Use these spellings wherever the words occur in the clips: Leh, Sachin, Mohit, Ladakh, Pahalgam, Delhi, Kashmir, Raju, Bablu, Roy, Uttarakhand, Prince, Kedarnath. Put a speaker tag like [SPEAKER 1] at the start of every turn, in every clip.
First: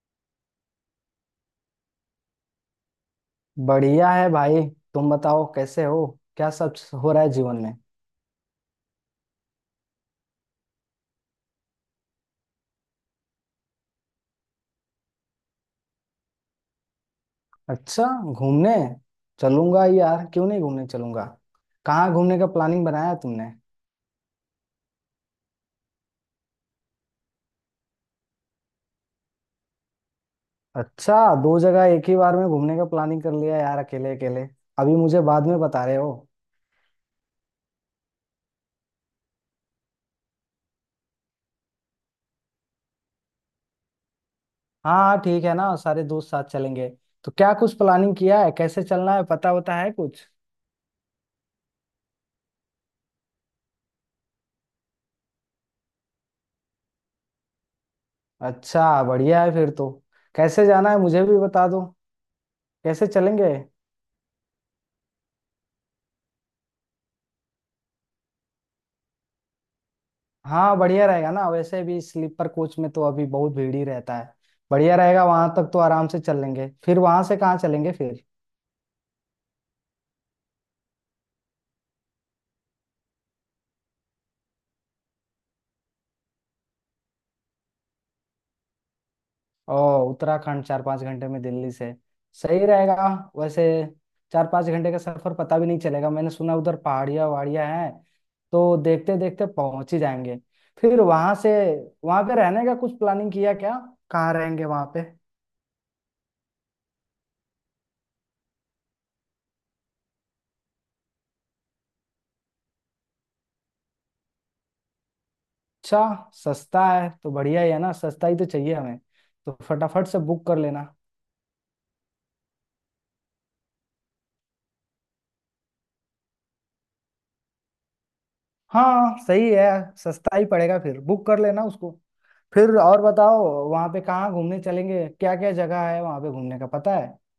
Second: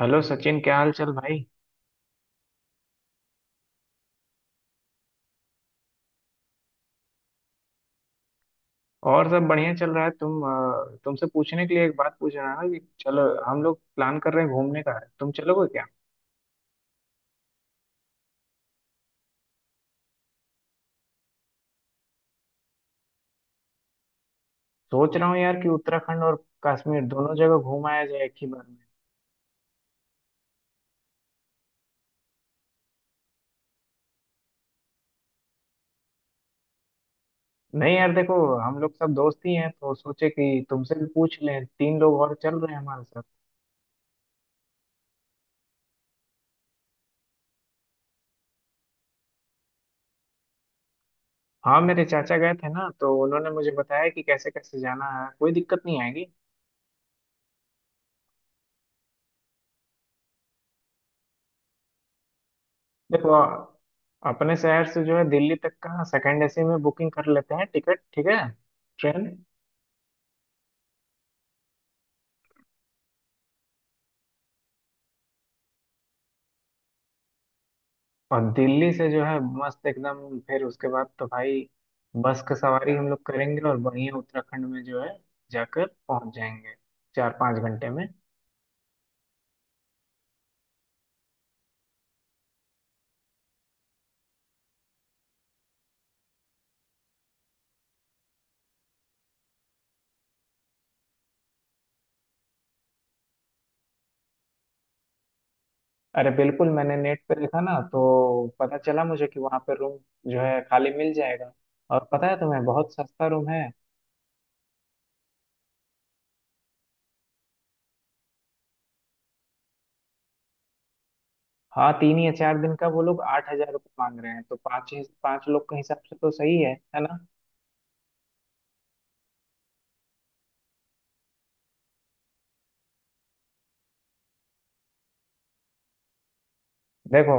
[SPEAKER 1] Hello Sachin, क्या हाल चाल भाई।
[SPEAKER 2] बढ़िया है भाई। तुम बताओ कैसे हो, क्या सब हो रहा है जीवन में।
[SPEAKER 1] और सब बढ़िया चल रहा है। तुम तुमसे पूछने के लिए एक बात पूछ रहा है कि चलो, हम लोग प्लान कर रहे हैं घूमने का, तुम चलोगे क्या?
[SPEAKER 2] अच्छा, घूमने चलूंगा यार, क्यों नहीं घूमने चलूंगा। कहाँ घूमने का प्लानिंग बनाया तुमने?
[SPEAKER 1] सोच रहा हूँ यार कि उत्तराखंड और कश्मीर दोनों जगह घूम आया जाए एक ही बार में।
[SPEAKER 2] अच्छा, दो जगह एक ही बार में घूमने का प्लानिंग कर लिया यार अकेले अकेले, अभी मुझे बाद में बता रहे हो।
[SPEAKER 1] नहीं यार देखो, हम लोग सब दोस्त ही हैं तो सोचे कि तुमसे भी पूछ लें, तीन लोग और चल रहे हैं हमारे साथ।
[SPEAKER 2] हाँ हाँ, ठीक है ना, सारे दोस्त साथ चलेंगे। तो क्या कुछ प्लानिंग किया है, कैसे चलना है पता होता है कुछ?
[SPEAKER 1] हाँ, मेरे चाचा गए थे ना, तो उन्होंने मुझे बताया कि कैसे कैसे जाना है, कोई दिक्कत नहीं आएगी।
[SPEAKER 2] अच्छा, बढ़िया है फिर तो। कैसे जाना है मुझे भी बता दो, कैसे
[SPEAKER 1] देखो,
[SPEAKER 2] चलेंगे?
[SPEAKER 1] अपने शहर से जो है दिल्ली तक का सेकंड एसी में बुकिंग कर लेते हैं टिकट, ठीक है? ट्रेन।
[SPEAKER 2] हाँ बढ़िया रहेगा ना, वैसे भी स्लीपर कोच में तो अभी बहुत भीड़ ही रहता है। बढ़िया रहेगा, वहां तक तो आराम से चल लेंगे, फिर वहां से कहाँ चलेंगे फिर?
[SPEAKER 1] और दिल्ली से जो है मस्त एकदम, फिर उसके बाद तो भाई बस की सवारी हम लोग करेंगे, और बढ़िया उत्तराखंड में जो है जाकर पहुंच जाएंगे 4-5 घंटे में।
[SPEAKER 2] ओ, उत्तराखंड 4-5 घंटे में दिल्ली से? सही रहेगा वैसे। 4-5 घंटे का सफर पता भी नहीं चलेगा। मैंने सुना उधर पहाड़ियाँ वहाड़ियाँ हैं, तो देखते देखते पहुंच ही जाएंगे। फिर वहां से, वहां पे रहने का कुछ प्लानिंग किया क्या? कहाँ रहेंगे वहां पे?
[SPEAKER 1] अरे बिल्कुल, मैंने नेट पे देखा ना, तो पता चला मुझे कि वहाँ पे रूम जो है खाली मिल जाएगा। और पता है तुम्हें, बहुत सस्ता रूम है।
[SPEAKER 2] अच्छा, सस्ता है तो बढ़िया ही है ना, सस्ता ही तो चाहिए हमें, तो फटाफट से बुक कर लेना।
[SPEAKER 1] हाँ, 3 या 4 दिन का वो लोग 8,000 रुपये मांग रहे हैं, तो पाँच पाँच लोग के हिसाब से तो सही है ना?
[SPEAKER 2] हाँ सही है, सस्ता ही पड़ेगा, फिर बुक कर लेना उसको। फिर और बताओ, वहाँ पे कहाँ घूमने चलेंगे? क्या क्या जगह है वहाँ पे घूमने का पता है?
[SPEAKER 1] देखो,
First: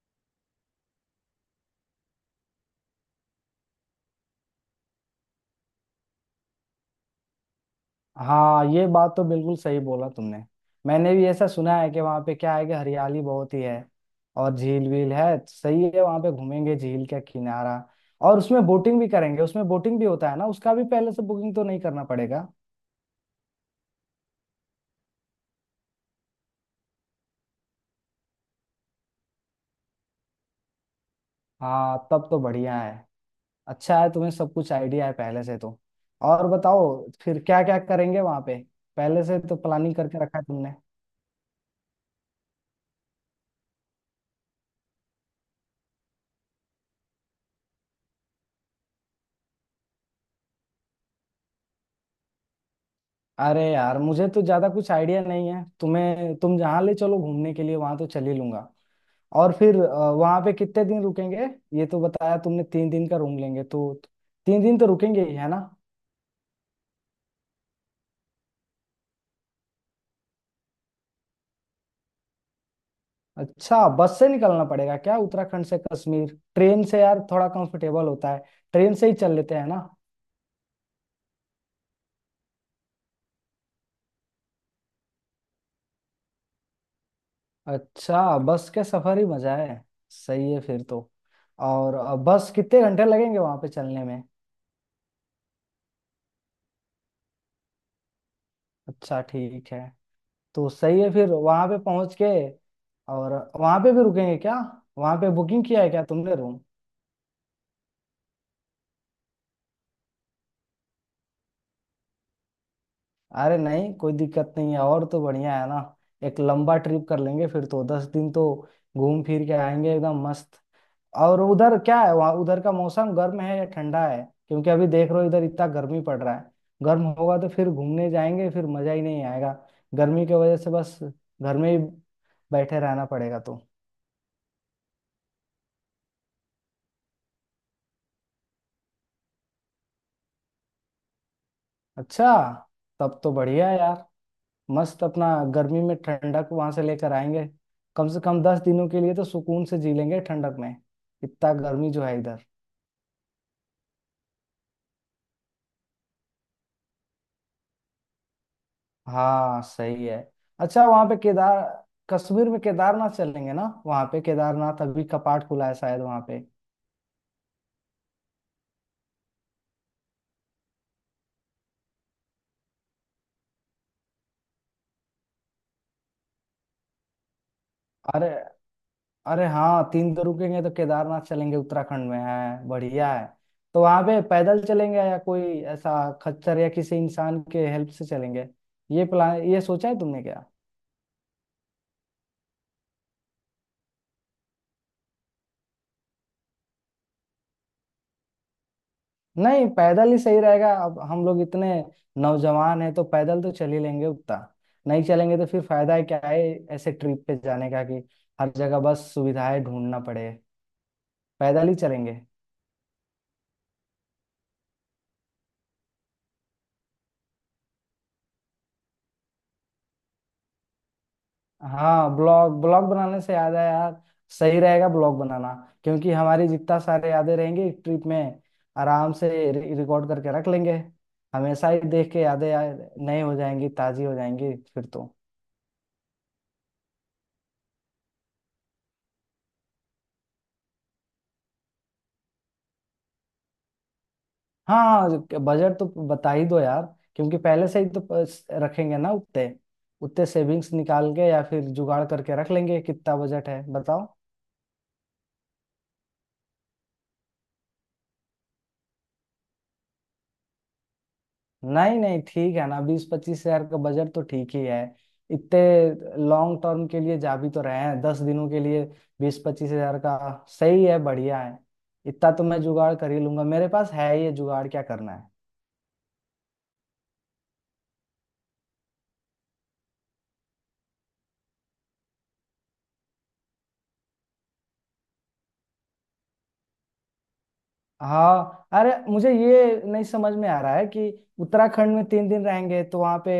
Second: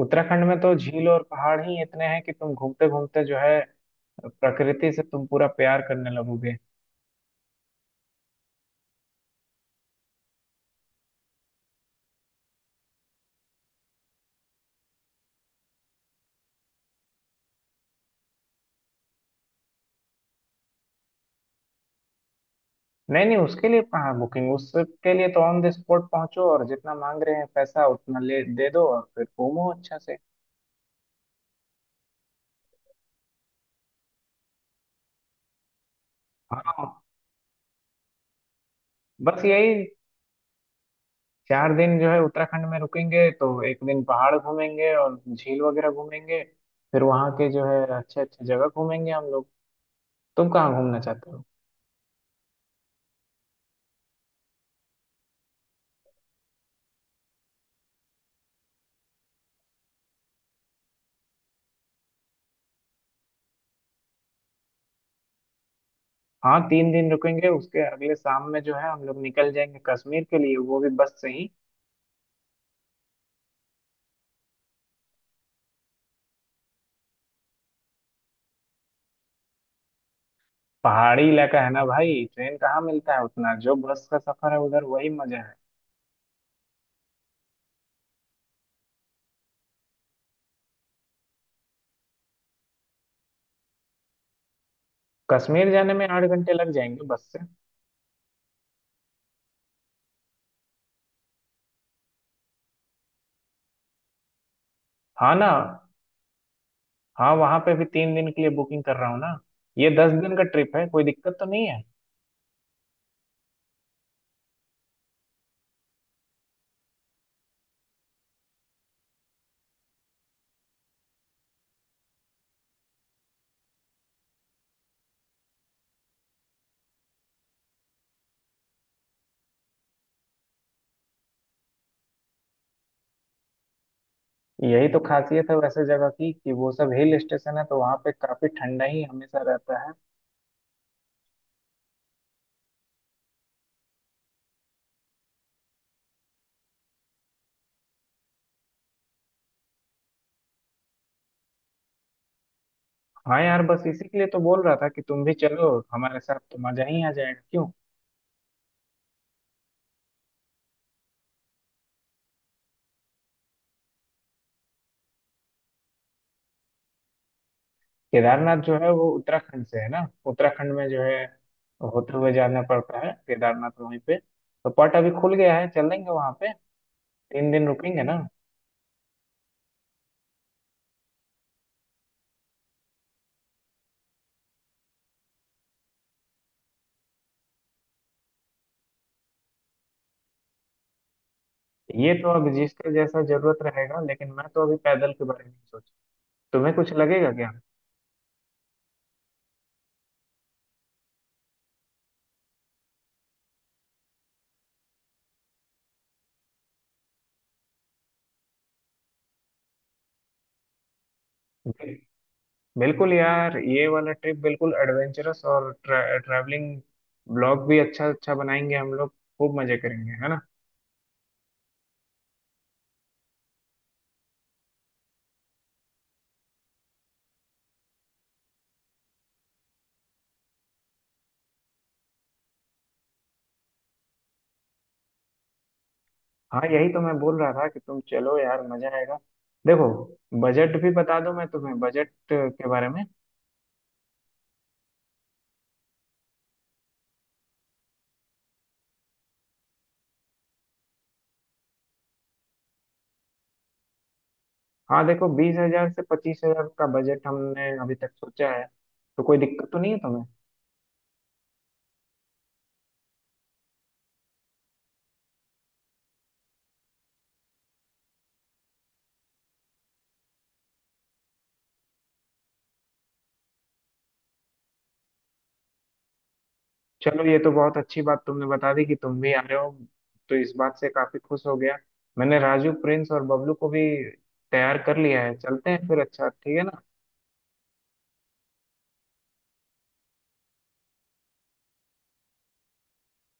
[SPEAKER 1] उत्तराखंड में तो झील और पहाड़ ही इतने हैं कि तुम घूमते घूमते जो है प्रकृति से तुम पूरा प्यार करने लगोगे।
[SPEAKER 2] हाँ, ये बात तो बिल्कुल सही बोला तुमने। मैंने भी ऐसा सुना है कि वहाँ पे क्या है कि हरियाली बहुत ही है। और झील वील है तो सही है, वहाँ पे घूमेंगे झील का किनारा, और उसमें बोटिंग भी करेंगे। उसमें बोटिंग भी होता है ना? उसका भी पहले से बुकिंग तो नहीं करना पड़ेगा?
[SPEAKER 1] नहीं नहीं, उसके लिए कहाँ बुकिंग, उसके लिए तो ऑन द स्पॉट पहुंचो और जितना मांग रहे हैं पैसा उतना ले दे दो और फिर घूमो अच्छा से।
[SPEAKER 2] हाँ तब तो बढ़िया है। अच्छा है, तुम्हें सब कुछ आइडिया है पहले से तो। और
[SPEAKER 1] हाँ,
[SPEAKER 2] बताओ, फिर क्या क्या करेंगे वहां पे, पहले से
[SPEAKER 1] बस
[SPEAKER 2] तो
[SPEAKER 1] यही,
[SPEAKER 2] प्लानिंग करके रखा है तुमने?
[SPEAKER 1] 4 दिन जो है उत्तराखंड में रुकेंगे तो एक दिन पहाड़ घूमेंगे और झील वगैरह घूमेंगे। फिर वहाँ के जो है अच्छे अच्छे जगह घूमेंगे हम लोग। तुम कहाँ घूमना चाहते हो?
[SPEAKER 2] अरे यार, मुझे तो ज्यादा कुछ आइडिया नहीं है, तुम्हें तुम जहाँ ले चलो घूमने के लिए वहां तो चल ही लूंगा। और फिर वहां पे कितने दिन रुकेंगे? ये तो बताया तुमने, 3 दिन का रूम लेंगे तो 3 दिन तो रुकेंगे ही है ना।
[SPEAKER 1] हाँ, 3 दिन रुकेंगे, उसके अगले शाम में जो है हम लोग निकल जाएंगे कश्मीर के लिए, वो भी बस से ही।
[SPEAKER 2] अच्छा, बस से निकलना पड़ेगा क्या उत्तराखंड से कश्मीर? ट्रेन से यार थोड़ा कंफर्टेबल होता है, ट्रेन से ही चल लेते हैं ना।
[SPEAKER 1] पहाड़ी इलाका है ना भाई, ट्रेन कहाँ मिलता है उतना, जो बस का सफर है उधर वही मजा है।
[SPEAKER 2] अच्छा, बस के सफर ही मजा है। सही है फिर तो। और बस कितने घंटे लगेंगे वहां पे चलने में?
[SPEAKER 1] कश्मीर जाने में 8 घंटे लग जाएंगे बस से।
[SPEAKER 2] अच्छा ठीक है, तो सही है फिर वहां पे पहुंच के। और वहां पे भी रुकेंगे क्या? वहां पे
[SPEAKER 1] हाँ ना।
[SPEAKER 2] बुकिंग किया है क्या तुमने रूम?
[SPEAKER 1] हाँ, वहाँ पे भी 3 दिन के लिए बुकिंग कर रहा हूँ ना। ये 10 दिन का ट्रिप है, कोई दिक्कत तो नहीं है?
[SPEAKER 2] अरे नहीं कोई दिक्कत नहीं है, और तो बढ़िया है ना। एक लंबा ट्रिप कर लेंगे फिर तो, 10 दिन तो घूम फिर के आएंगे एकदम मस्त। और उधर क्या है, वहाँ उधर का मौसम गर्म है या ठंडा है? क्योंकि अभी देख रहे हो इधर इतना गर्मी पड़ रहा है। गर्म होगा तो फिर घूमने जाएंगे फिर मजा ही नहीं आएगा, गर्मी की वजह से बस घर में ही बैठे रहना पड़ेगा तो।
[SPEAKER 1] यही तो खासियत है वैसे जगह की, कि वो सब हिल स्टेशन है तो वहाँ पे काफी ठंडा ही हमेशा रहता है।
[SPEAKER 2] अच्छा, तब तो बढ़िया है यार, मस्त। अपना गर्मी में ठंडक वहां से लेकर आएंगे। कम से कम 10 दिनों के लिए तो सुकून से जी लेंगे ठंडक में, इतना गर्मी जो है इधर।
[SPEAKER 1] हाँ यार, बस इसी के लिए तो बोल रहा था कि तुम भी चलो हमारे साथ तो मजा ही आ जाएगा, क्यों?
[SPEAKER 2] हाँ सही है। अच्छा, वहां पे केदार, कश्मीर में केदारनाथ चलेंगे ना? वहां पे केदारनाथ अभी कपाट खुला है शायद वहां पे।
[SPEAKER 1] केदारनाथ जो है वो उत्तराखंड से है ना। उत्तराखंड में जो है होते हुए जाना पड़ता है केदारनाथ, वहीं पे तो। पट अभी खुल गया है, चलेंगे वहाँ पे। 3 दिन रुकेंगे ना।
[SPEAKER 2] अरे, अरे हाँ, 3 दिन रुकेंगे तो केदारनाथ चलेंगे, उत्तराखंड में है, बढ़िया है। तो वहां पे पैदल चलेंगे या कोई ऐसा खच्चर या किसी इंसान के हेल्प से चलेंगे, ये प्लान ये सोचा है तुमने क्या?
[SPEAKER 1] ये तो अब जिसका जैसा जरूरत रहेगा, लेकिन मैं तो अभी पैदल के बारे में सोच। तुम्हें कुछ लगेगा
[SPEAKER 2] नहीं, पैदल ही सही रहेगा, अब हम लोग इतने नौजवान हैं तो पैदल तो चल ही लेंगे उतना। नहीं चलेंगे तो फिर फायदा है क्या है ऐसे ट्रिप पे जाने का, कि हर जगह बस सुविधाएं ढूंढना पड़े। पैदल ही
[SPEAKER 1] क्या?
[SPEAKER 2] चलेंगे।
[SPEAKER 1] बिल्कुल यार, ये वाला ट्रिप बिल्कुल एडवेंचरस। और ट्रैवलिंग ब्लॉग भी अच्छा अच्छा बनाएंगे हम लोग। खूब मजे करेंगे, है ना?
[SPEAKER 2] हाँ, ब्लॉग, ब्लॉग बनाने से याद है यार, सही रहेगा ब्लॉग बनाना। क्योंकि हमारी जितना सारे यादें रहेंगी ट्रिप में, आराम से रिकॉर्ड करके रख लेंगे, हमेशा ही देख के यादें यार नए हो जाएंगी, ताजी हो जाएंगी फिर तो।
[SPEAKER 1] हाँ यही तो मैं बोल रहा था कि तुम चलो यार, मजा आएगा। देखो, बजट भी बता दूं मैं तुम्हें, बजट के बारे में।
[SPEAKER 2] हाँ, बजट तो बता ही दो यार, क्योंकि पहले से ही तो रखेंगे ना उतने, उतने सेविंग्स निकाल के या फिर जुगाड़ करके रख लेंगे, कितना बजट है बताओ।
[SPEAKER 1] हाँ देखो, 20,000 से 25,000 का बजट हमने अभी तक सोचा है। तो कोई दिक्कत तो नहीं है तुम्हें?
[SPEAKER 2] नहीं नहीं ठीक है ना, 20-25 हजार का बजट तो ठीक ही है। इतने लॉन्ग टर्म के लिए जा भी तो रहे हैं, 10 दिनों के लिए। 20-25 हजार का, सही है, बढ़िया है। इतना तो मैं जुगाड़ कर ही लूंगा, मेरे पास है ये जुगाड़, क्या करना है।
[SPEAKER 1] चलो, ये तो बहुत अच्छी बात तुमने बता दी कि तुम भी आ रहे हो, तो इस बात से काफी खुश हो गया। मैंने राजू, प्रिंस और बबलू को भी तैयार कर लिया है। चलते हैं फिर, अच्छा ठीक है ना।
[SPEAKER 2] हाँ, अरे मुझे ये नहीं समझ में आ रहा है कि उत्तराखंड में 3 दिन रहेंगे तो वहाँ पे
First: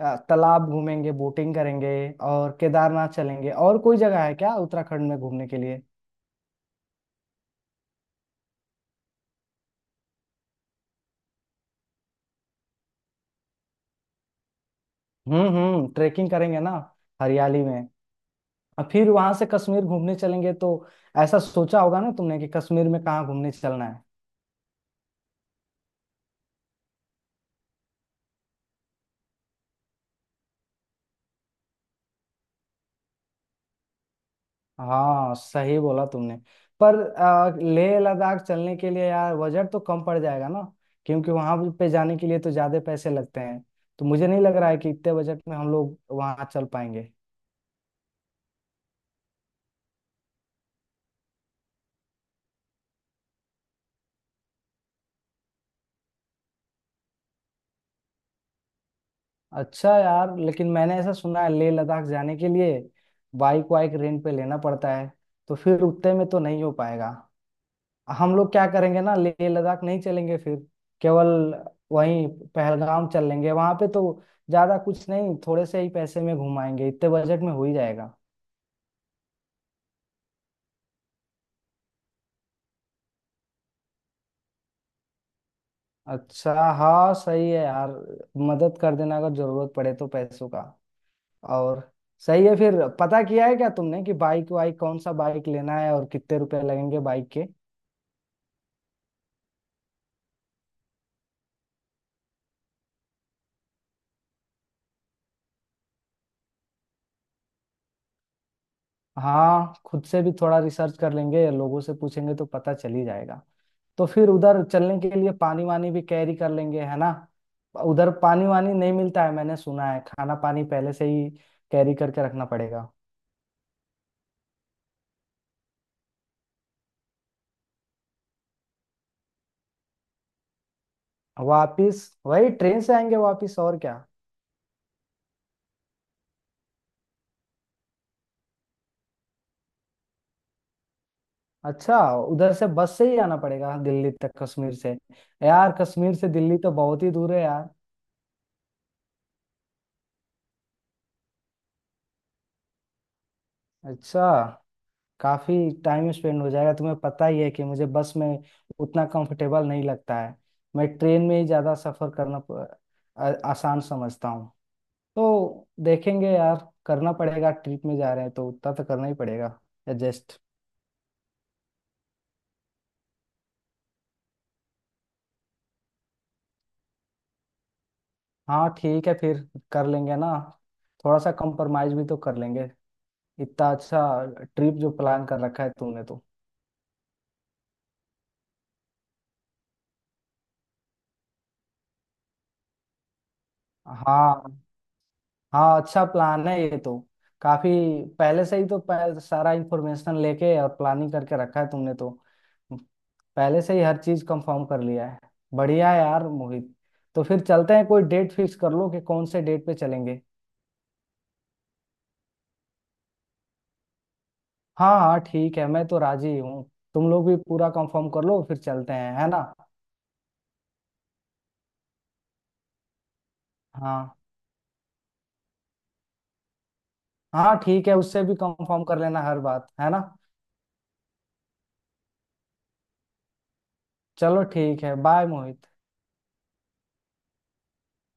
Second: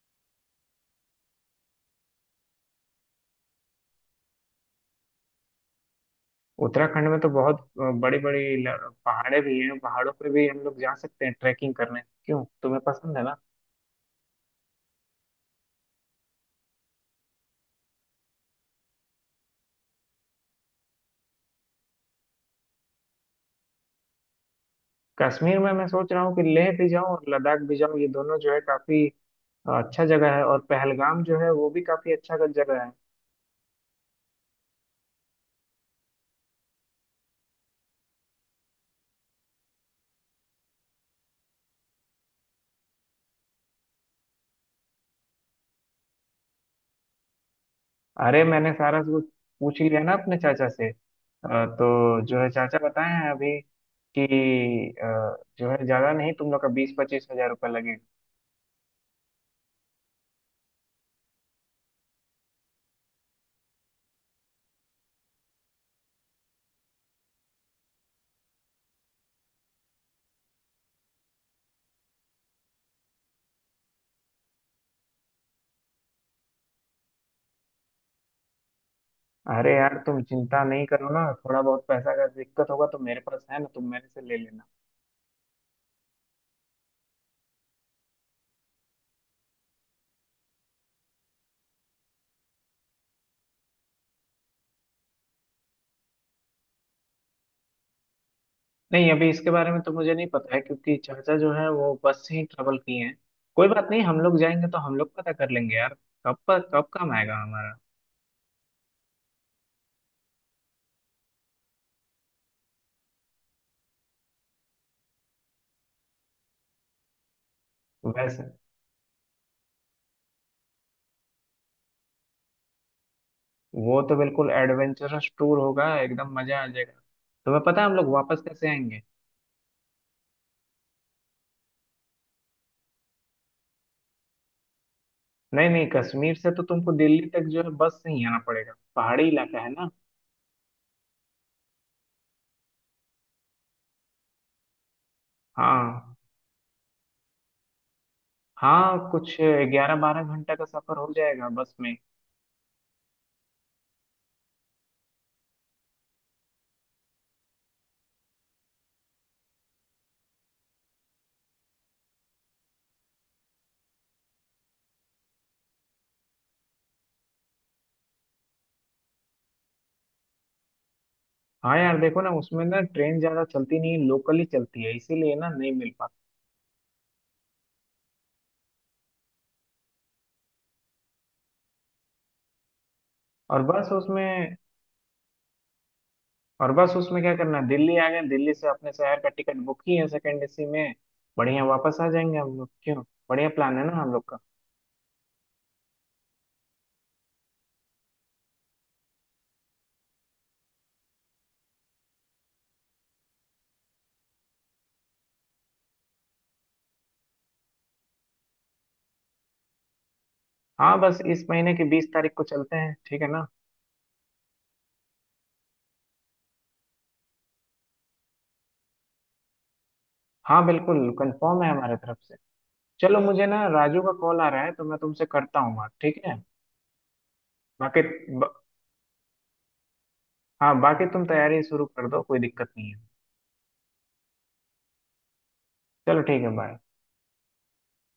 [SPEAKER 2] तालाब घूमेंगे, बोटिंग करेंगे और केदारनाथ चलेंगे, और कोई जगह है क्या उत्तराखंड में घूमने के लिए?
[SPEAKER 1] उत्तराखंड में तो बहुत बड़ी बड़ी पहाड़े भी हैं, पहाड़ों पे भी हम लोग जा सकते हैं ट्रैकिंग करने, क्यों तुम्हें पसंद है ना?
[SPEAKER 2] हम्म, ट्रेकिंग करेंगे ना, हरियाली में। और फिर वहां से कश्मीर घूमने चलेंगे तो, ऐसा सोचा होगा ना तुमने कि कश्मीर में कहाँ घूमने चलना है?
[SPEAKER 1] कश्मीर में मैं सोच रहा हूँ कि लेह भी जाऊँ और लद्दाख भी जाऊं। ये दोनों जो है काफी अच्छा जगह है। और पहलगाम जो है वो भी काफी अच्छा जगह है।
[SPEAKER 2] हाँ सही बोला तुमने। पर लेह लद्दाख चलने के लिए यार बजट तो कम पड़ जाएगा ना, क्योंकि वहां पे जाने के लिए तो ज्यादा पैसे लगते हैं। तो मुझे नहीं लग रहा है कि इतने बजट में हम लोग वहां चल पाएंगे।
[SPEAKER 1] अरे, मैंने सारा कुछ पूछ ही लिया ना अपने चाचा से, तो जो है चाचा बताए हैं अभी कि अ, जो है ज्यादा नहीं, तुम लोग का 20-25 हजार रुपये लगेगा।
[SPEAKER 2] अच्छा यार, लेकिन मैंने ऐसा सुना है लेह लद्दाख जाने के लिए बाइक वाइक रेंट पे लेना पड़ता है, तो फिर उतने में तो नहीं हो पाएगा। हम लोग क्या करेंगे ना, लेह लद्दाख नहीं चलेंगे फिर, केवल वहीं पहलगाम चल लेंगे। वहां पे तो ज्यादा कुछ नहीं, थोड़े से ही पैसे में घुमाएंगे, इतने बजट में हो ही जाएगा।
[SPEAKER 1] अरे यार तुम चिंता नहीं करो ना, थोड़ा बहुत पैसा का दिक्कत होगा तो मेरे पास है ना, तुम मेरे से ले लेना।
[SPEAKER 2] अच्छा, हाँ सही है यार, मदद कर देना अगर जरूरत पड़े तो पैसों का। और सही है, फिर पता किया है क्या तुमने कि बाइक वाइक कौन सा बाइक लेना है और कितने रुपए लगेंगे बाइक के?
[SPEAKER 1] नहीं, अभी इसके बारे में तो मुझे नहीं पता है, क्योंकि चाचा जो है वो बस से ही ट्रेवल किए हैं। कोई बात नहीं, हम लोग जाएंगे तो हम लोग पता कर लेंगे यार। कब पर कब काम आएगा हमारा।
[SPEAKER 2] हाँ खुद से भी थोड़ा रिसर्च कर लेंगे, लोगों से पूछेंगे तो पता चल ही जाएगा। तो फिर उधर चलने के लिए पानी वानी भी कैरी कर लेंगे है ना, उधर
[SPEAKER 1] वैसे
[SPEAKER 2] पानी वानी नहीं मिलता है मैंने सुना है, खाना पानी पहले से ही कैरी करके रखना पड़ेगा।
[SPEAKER 1] वो तो बिल्कुल एडवेंचरस टूर होगा, एकदम मजा आ जाएगा। तुम्हें पता है हम लोग वापस कैसे आएंगे?
[SPEAKER 2] वापिस वही ट्रेन से आएंगे वापिस, और क्या?
[SPEAKER 1] नहीं नहीं, कश्मीर से तो तुमको दिल्ली तक जो है बस से ही आना पड़ेगा, पहाड़ी इलाका है ना।
[SPEAKER 2] अच्छा, उधर से बस से ही आना पड़ेगा दिल्ली तक कश्मीर से? यार कश्मीर
[SPEAKER 1] हाँ।
[SPEAKER 2] से दिल्ली तो बहुत ही दूर है यार।
[SPEAKER 1] हाँ, कुछ 11-12 घंटा का सफर हो जाएगा बस में।
[SPEAKER 2] अच्छा, काफी टाइम स्पेंड हो जाएगा। तुम्हें पता ही है कि मुझे बस में उतना कंफर्टेबल नहीं लगता है। मैं ट्रेन में ही ज्यादा सफर करना आसान समझता हूँ। तो देखेंगे यार, करना पड़ेगा, ट्रिप में जा रहे हैं तो उतना तो करना ही पड़ेगा एडजस्ट।
[SPEAKER 1] हाँ यार, देखो ना, उसमें ना ट्रेन ज्यादा चलती नहीं है, लोकल ही चलती है इसीलिए ना नहीं मिल पाता।
[SPEAKER 2] हाँ ठीक है फिर, कर लेंगे ना, थोड़ा सा कंप्रोमाइज भी तो कर लेंगे,
[SPEAKER 1] और
[SPEAKER 2] इतना
[SPEAKER 1] बस
[SPEAKER 2] अच्छा
[SPEAKER 1] उसमें।
[SPEAKER 2] ट्रिप जो प्लान कर रखा है तुमने तो।
[SPEAKER 1] और बस उसमें क्या करना है, दिल्ली आ गए, दिल्ली से अपने शहर का टिकट बुक ही है सेकेंड एसी में। बढ़िया वापस आ जाएंगे हम लोग, क्यों? बढ़िया प्लान है ना हम लोग का।
[SPEAKER 2] हाँ हाँ, अच्छा प्लान है ये तो, काफी पहले से ही तो सारा इंफॉर्मेशन लेके और प्लानिंग करके रखा है तुमने तो, पहले से ही हर चीज कंफर्म कर लिया है। बढ़िया है यार मोहित। तो फिर चलते हैं, कोई डेट फिक्स कर लो कि कौन से डेट पे चलेंगे।
[SPEAKER 1] हाँ, बस इस महीने की 20 तारीख को चलते हैं, ठीक है ना?
[SPEAKER 2] हाँ हाँ ठीक है, मैं तो राजी हूँ, तुम लोग भी पूरा कंफर्म कर लो, फिर चलते हैं है ना।
[SPEAKER 1] हाँ बिल्कुल, कंफर्म है हमारे तरफ से। चलो, मुझे ना राजू का
[SPEAKER 2] हाँ
[SPEAKER 1] कॉल आ रहा है, तो मैं तुमसे करता हूँ बात, ठीक है?
[SPEAKER 2] हाँ ठीक है,
[SPEAKER 1] बाकी
[SPEAKER 2] उससे भी
[SPEAKER 1] ब,
[SPEAKER 2] कंफर्म कर लेना हर बात है ना।
[SPEAKER 1] हाँ बाकी तुम तैयारी शुरू कर दो, कोई दिक्कत नहीं है।
[SPEAKER 2] चलो ठीक है, बाय मोहित।
[SPEAKER 1] चलो ठीक है, बाय।